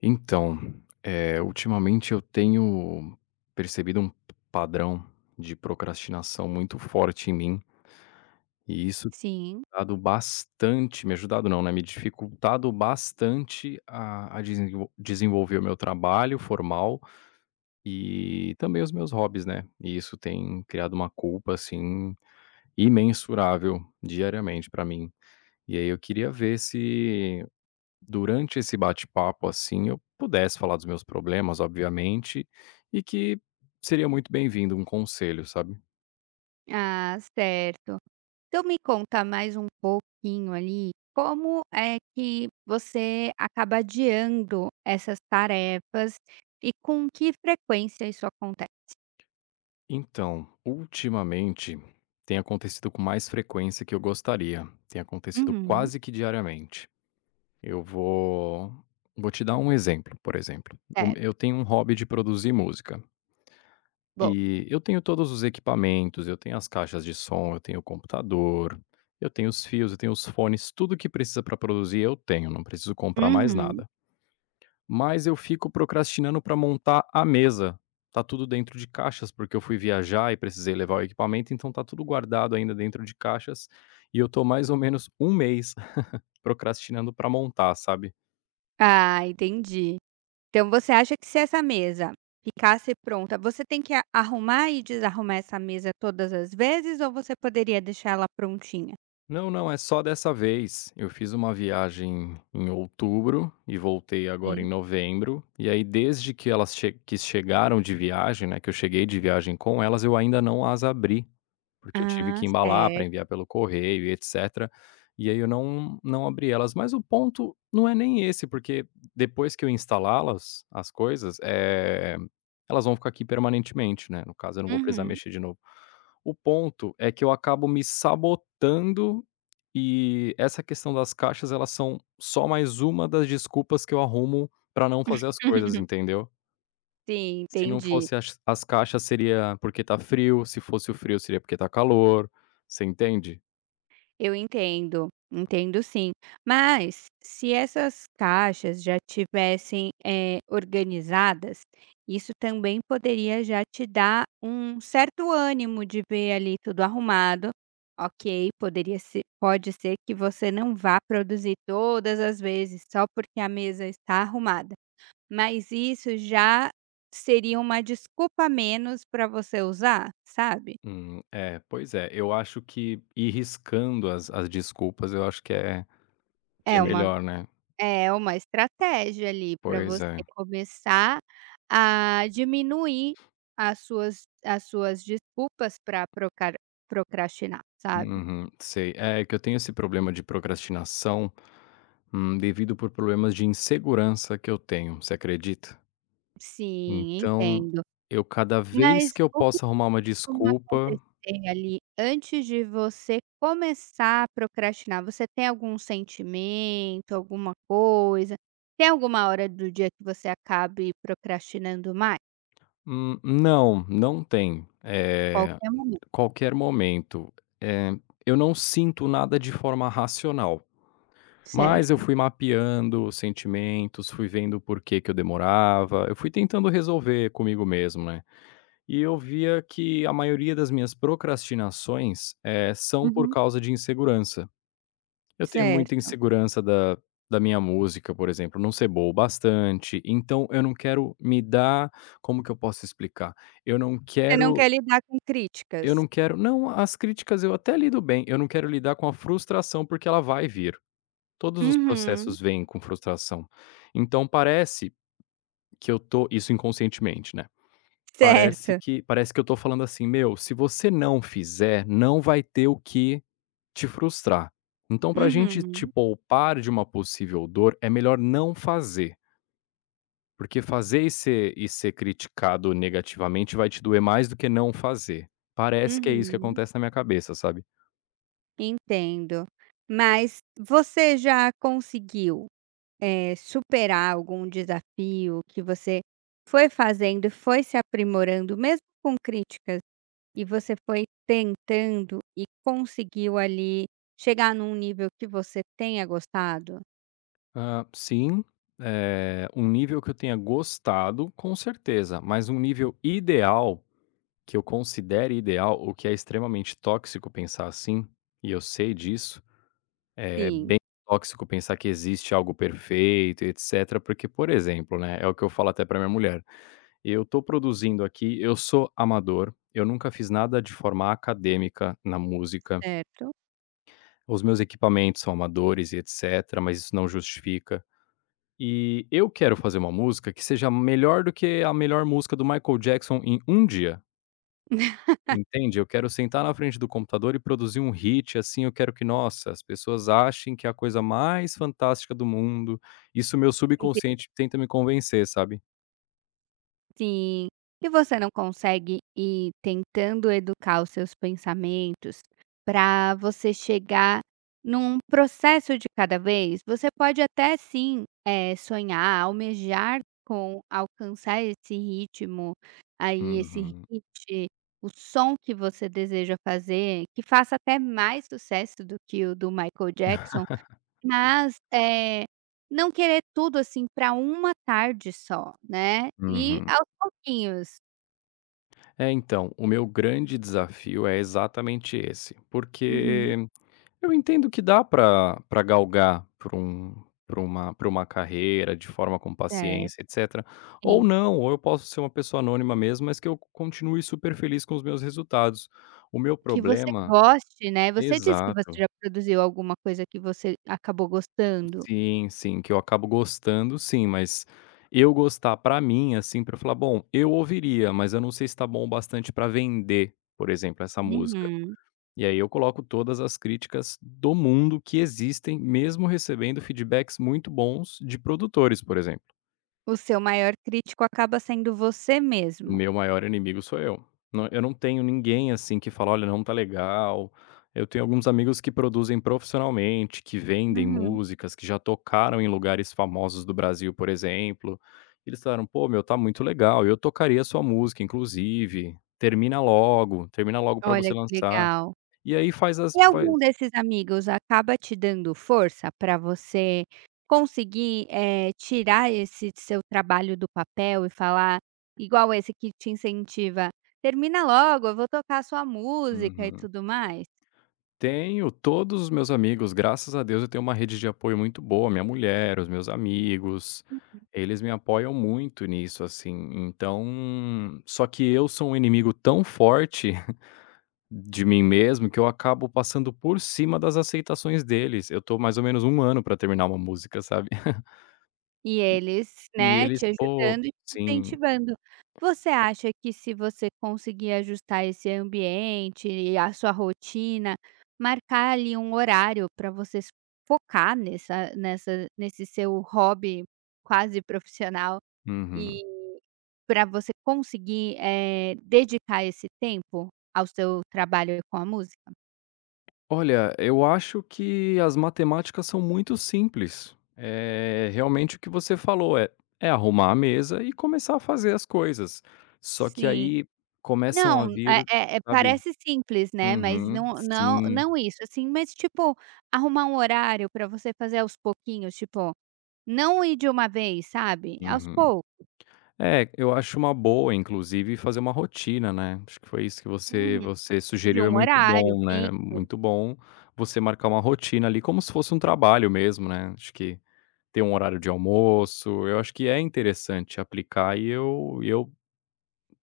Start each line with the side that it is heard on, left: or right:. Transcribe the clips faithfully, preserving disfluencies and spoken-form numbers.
left: Então, eh, ultimamente eu tenho percebido um padrão de procrastinação muito forte em mim, e isso tem
right: Sim.
left: dado bastante me ajudado não, né, me dificultado bastante a a desenvol desenvolver o meu trabalho formal e também os meus hobbies, né. E isso tem criado uma culpa, assim, imensurável diariamente para mim. E aí eu queria ver se durante esse bate-papo, assim, eu pudesse falar dos meus problemas, obviamente, e que seria muito bem-vindo um conselho, sabe?
right: Ah, certo. Então me conta mais um pouquinho ali, como é que você acaba adiando essas tarefas e com que frequência isso acontece?
left: Então, ultimamente tem acontecido com mais frequência que eu gostaria. Tem acontecido
right: Uhum.
left: quase que diariamente. Eu vou Vou te dar um exemplo, por exemplo. O- Eu
right: Certo,
left: tenho um hobby de produzir música.
right: bom.
left: E eu tenho todos os equipamentos, eu tenho as caixas de som, eu tenho o computador, eu tenho os fios, eu tenho os fones, tudo que precisa para produzir eu tenho, não preciso comprar mais
right: Uhum.
left: nada. Mas eu fico procrastinando para montar a mesa. Tá tudo dentro de caixas, porque eu fui viajar e precisei levar o equipamento, então tá tudo guardado ainda dentro de caixas. E eu tô mais ou menos um mês procrastinando para montar, sabe?
right: Ah, entendi. Então você acha que se essa mesa ficasse pronta, você tem que a arrumar e desarrumar essa mesa todas as vezes ou você poderia deixar ela prontinha?
left: Não, não, é só dessa vez. Eu fiz uma viagem em outubro e voltei agora em
right: Sim.
left: novembro. E aí, desde que elas che que chegaram de viagem, né, que eu cheguei de viagem com elas, eu ainda não as abri. Porque eu tive
right: Ah,
left: que embalar para enviar
right: certo.
left: pelo correio e etcétera, e aí eu não não abri elas, mas o ponto não é nem esse, porque depois que eu instalá-las, as coisas, eh, elas vão ficar aqui permanentemente, né, no caso eu não vou precisar
right: Uhum.
left: mexer de novo. O ponto é que eu acabo me sabotando e essa questão das caixas, elas são só mais uma das desculpas que eu arrumo para não fazer as coisas, entendeu?
right: Sim,
left: Se não
right: entendi.
left: fosse as as caixas seria porque tá frio, se fosse o frio seria porque tá calor, você entende?
right: Eu entendo, entendo sim. Mas se essas caixas já tivessem, eh, organizadas, isso também poderia já te dar um certo ânimo de ver ali tudo arrumado. Ok, poderia ser pode ser que você não vá produzir todas as vezes só porque a mesa está arrumada, mas isso já seria uma desculpa a menos para você usar, sabe?
left: Hum, é, pois é, eu acho que ir riscando as as desculpas eu acho que é que é
right: É uma
left: melhor, né.
right: É uma estratégia ali para
left: Pois
right: você
left: é.
right: começar a diminuir as suas as suas desculpas para procar procrastinar, sabe.
left: Uhum, sei. É que eu tenho esse problema de procrastinação, hum, devido por problemas de insegurança que eu tenho, você acredita?
right: Sim,
left: Então,
right: entendo.
left: eu cada vez
right: Mas
left: que eu
right: o que
left: posso arrumar uma
right: costuma
left: desculpa
right: acontecer ali antes de você começar a procrastinar? Você tem algum sentimento, alguma coisa? Tem alguma hora do dia que você acabe procrastinando mais?
left: hum, não, não tem. Eh
right: Qualquer momento,
left: Qualquer momento. Eh, eu não sinto nada de forma racional, mas eu
right: certo.
left: fui mapeando os sentimentos, fui vendo por que que eu demorava, eu fui tentando resolver comigo mesmo, né. E eu via que a maioria das minhas procrastinações, eh, são por
right: Uhum,
left: causa de insegurança. Eu tenho muita
right: certo.
left: insegurança da da minha música, por exemplo, não ser boa o bastante, então eu não quero me dar como que eu posso explicar? Eu não
right: Você não
left: quero
right: quer lidar com
left: eu
right: críticas.
left: não quero não, as críticas eu até lido bem, eu não quero lidar com a frustração, porque ela vai vir. Todos os
right: Uhum.
left: processos vêm com frustração. Então parece que eu tô isso inconscientemente, né, parece
right: Certo.
left: que parece que eu tô falando assim: "Meu, se você não fizer, não vai ter o que te frustrar. Então pra gente te
right: Uhum,
left: poupar de uma possível dor, é melhor não fazer, porque fazer e ser e ser criticado negativamente vai te doer mais do que não fazer". Parece que é isso que
right: uhum.
left: acontece na minha cabeça, sabe?
right: Entendo. Mas você já conseguiu, eh, superar algum desafio que você foi fazendo foi se aprimorando, mesmo com críticas, e você foi tentando e conseguiu ali chegar num nível que você tenha gostado?
left: Ah, sim, eh, um nível que eu tenha gostado, com certeza, mas um nível ideal, que eu considere ideal, o que é extremamente tóxico pensar assim, e eu sei disso, é
right: Sim,
left: bem tóxico pensar que existe algo perfeito e etc, porque, por exemplo, né, é o que eu falo até pra minha mulher, eu tô produzindo aqui, eu sou amador, eu nunca fiz nada de forma acadêmica na música,
right: certo.
left: os meus equipamentos são amadores e etc, mas isso não justifica. E eu quero fazer uma música que seja melhor do que a melhor música do Michael Jackson em um dia, entende? Eu quero sentar na frente do computador e produzir um hit, assim, eu quero que, nossa, as pessoas achem que é a coisa mais fantástica do mundo. Isso meu subconsciente tenta me convencer, sabe?
right: Sim. E você não consegue ir tentando educar os seus pensamentos para você chegar num processo de cada vez? Você pode até sim, eh, sonhar, almejar com alcançar esse ritmo aí, esse
left: Uhum,
right: hit, o som que você deseja fazer, que faça até mais sucesso do que o do Michael Jackson, mas, eh, não querer tudo, assim, para uma tarde só, né, e
left: uhum.
right: aos pouquinhos.
left: É, então, o meu grande desafio é exatamente esse,
right: Uhum.
left: porque eu entendo que dá para para galgar para um para uma para uma carreira de forma com paciência,
right: Certo,
left: etcétera. Ou
right: sim.
left: não, ou eu posso ser uma pessoa anônima mesmo, mas que eu continue super feliz com os meus resultados. O meu
right: Que você
left: problema
right: goste, né, você disse que você
left: exato.
right: já produziu alguma coisa que você acabou gostando.
left: Sim, sim, que eu acabo gostando sim, mas eu gostar pra mim, assim, pra eu falar: "Bom, eu ouviria, mas eu não sei se tá bom o bastante pra vender", por exemplo, essa música.
right: Uhum.
left: E aí eu coloco todas as críticas do mundo que existem, mesmo recebendo feedbacks muito bons de produtores, por exemplo.
right: O seu maior crítico acaba sendo você mesmo.
left: Meu maior inimigo sou eu. Não- Eu não tenho ninguém assim que fala, olha, não tá legal. Eu tenho alguns amigos que produzem profissionalmente, que vendem
right: Uhum.
left: músicas, que já tocaram em lugares famosos do Brasil, por exemplo. Eles falaram, pô, meu, tá muito legal. Eu tocaria sua música, inclusive. Termina logo, termina logo pra você
right: Olha que
left: lançar.
right: legal.
left: E aí faz as.
right: E
left: Faz...
right: algum desses amigos acaba te dando força para você conseguir, eh, tirar esse seu trabalho do papel e falar igual esse que te incentiva: "Termina logo, eu vou tocar sua música e
left: Uhum.
right: tudo mais"?
left: Tenho todos os meus amigos, graças a Deus eu tenho uma rede de apoio muito boa, minha mulher, os meus amigos, eles me apoiam muito nisso, assim. Então, só que eu sou um inimigo tão forte de mim mesmo que eu acabo passando por cima das aceitações deles. Eu tô mais ou menos um ano pra terminar uma música, sabe?
right: E
left: E,
right: eles,
left: e
right: né,
left: eles,
right: te
left: pô,
right: ajudando e te
left: sim.
right: incentivando. Você acha que se você conseguir ajustar esse ambiente e a sua rotina, marcar ali um horário para você s focar nessa nessa nesse seu hobby quase profissional
left: Uhum.
right: e para você conseguir, eh, dedicar esse tempo ao seu trabalho com a música?
left: Olha, eu acho que as matemáticas são muito simples. É realmente o que você falou, é é arrumar a mesa e começar a fazer as coisas. Só que
right: Sim.
left: aí começam a
right: Não, é
left: vir,
right: é é
left: sabe.
right: parece simples, né, mas
left: Uhum,
right: não não
left: sim,
right: não isso, assim, mas tipo, arrumar um horário para você fazer aos pouquinhos, tipo, não ir de uma vez, sabe, aos
left: uhum.
right: poucos.
left: É, eu acho uma boa, inclusive, fazer uma rotina, né. Acho que foi isso que você
right: Uhum.
left: você
right: De
left: sugeriu, é
right: um
left: muito
right: horário
left: bom, né,
right: fixo,
left: muito bom você marcar uma rotina ali, como se fosse um trabalho mesmo, né. Acho que ter um horário de almoço, eu acho que é interessante aplicar e eu eu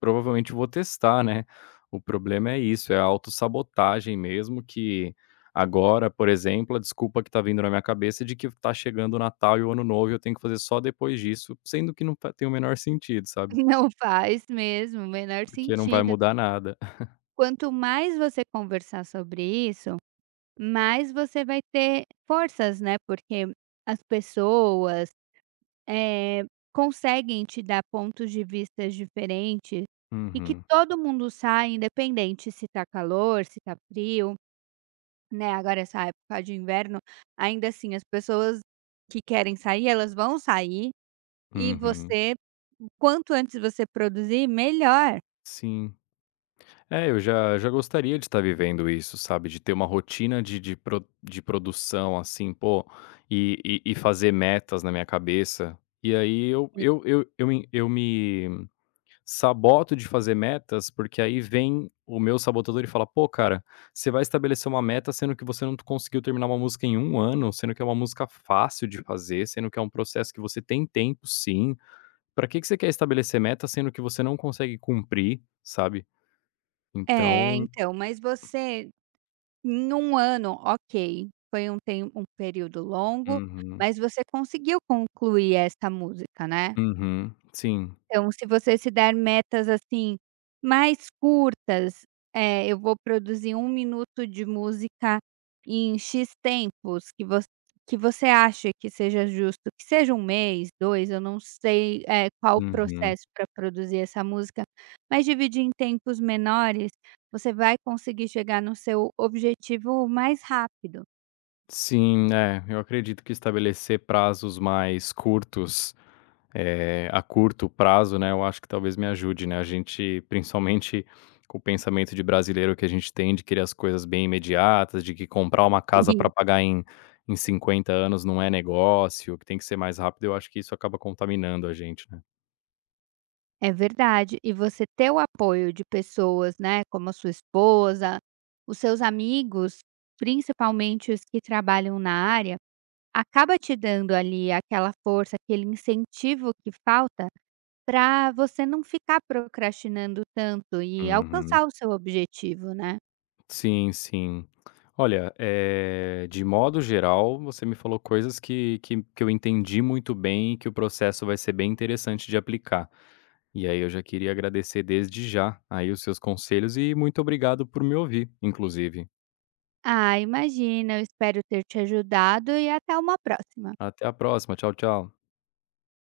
left: provavelmente vou testar, né. O problema é isso, é a autossabotagem mesmo que agora, por exemplo, a desculpa que tá vindo na minha cabeça é de que tá chegando o Natal e o Ano Novo e eu tenho que fazer só depois disso, sendo que não fa tem o menor sentido, sabe,
right: não faz mesmo o menor
left: porque não vai
right: sentido.
left: mudar nada.
right: Quanto mais você conversar sobre isso, mais você vai ter forças, né, porque as pessoas Eh, conseguem te dar pontos de vistas diferentes e que
left: Uhum,
right: todo mundo sai, independente se tá calor, se tá frio, né, agora essa época de inverno, ainda assim as pessoas que querem sair, elas vão sair e
left: uhum,
right: você quanto antes você produzir, melhor.
left: sim. É, eu já já gostaria de estar vivendo isso, sabe, de ter uma rotina de de pro de produção, assim, pô, e e e fazer metas na minha cabeça. E aí eu eu eu eu me eu me saboto de fazer metas, porque aí vem o meu sabotador e fala: "Pô, cara, você vai estabelecer uma meta, sendo que você não conseguiu terminar uma música em um ano, sendo que é uma música fácil de fazer, sendo que é um processo que você tem tempo sim. Pra que que você quer estabelecer meta, sendo que você não consegue cumprir?", sabe.
right: É,
left: Então
right: então, mas você em um ano, ok, foi um tem um período longo,
left: uhum,
right: mas você conseguiu concluir esta música, né?
left: uhum, sim,
right: Então, se você se der metas, assim, mais curtas, eh, eu vou produzir um minuto de música em "x" tempos, que voc que você acha que seja justo, que seja um mês, dois, eu não sei, eh, qual o
left: uhum.
right: processo para produzir essa música, mas dividir em tempos menores, você vai conseguir chegar no seu objetivo mais rápido.
left: Sim, é, eu acredito que estabelecer prazos mais curtos, é a curto prazo, né, eu acho que talvez me ajude, né, a gente principalmente com o pensamento de brasileiro que a gente tem de querer as coisas bem imediatas, de que comprar uma casa para pagar em em cinquenta anos não é negócio, que tem que ser mais rápido, eu acho que isso acaba contaminando a gente, né.
right: É verdade. E você ter o apoio de pessoas, né, como a sua esposa, os seus amigos, principalmente os que trabalham na área, acaba te dando ali aquela força, aquele incentivo que falta para você não ficar procrastinando tanto e
left: Uhum.
right: alcançar o seu objetivo, né.
left: Sim, sim. Olha, eh, de modo geral, você me falou coisas que que que eu entendi muito bem e que o processo vai ser bem interessante de aplicar. E aí eu já queria agradecer desde já aí os seus conselhos e muito obrigado por me ouvir, inclusive.
right: Ah, imagina, eu espero ter te ajudado e até uma próxima.
left: Até a próxima. Tchau, tchau.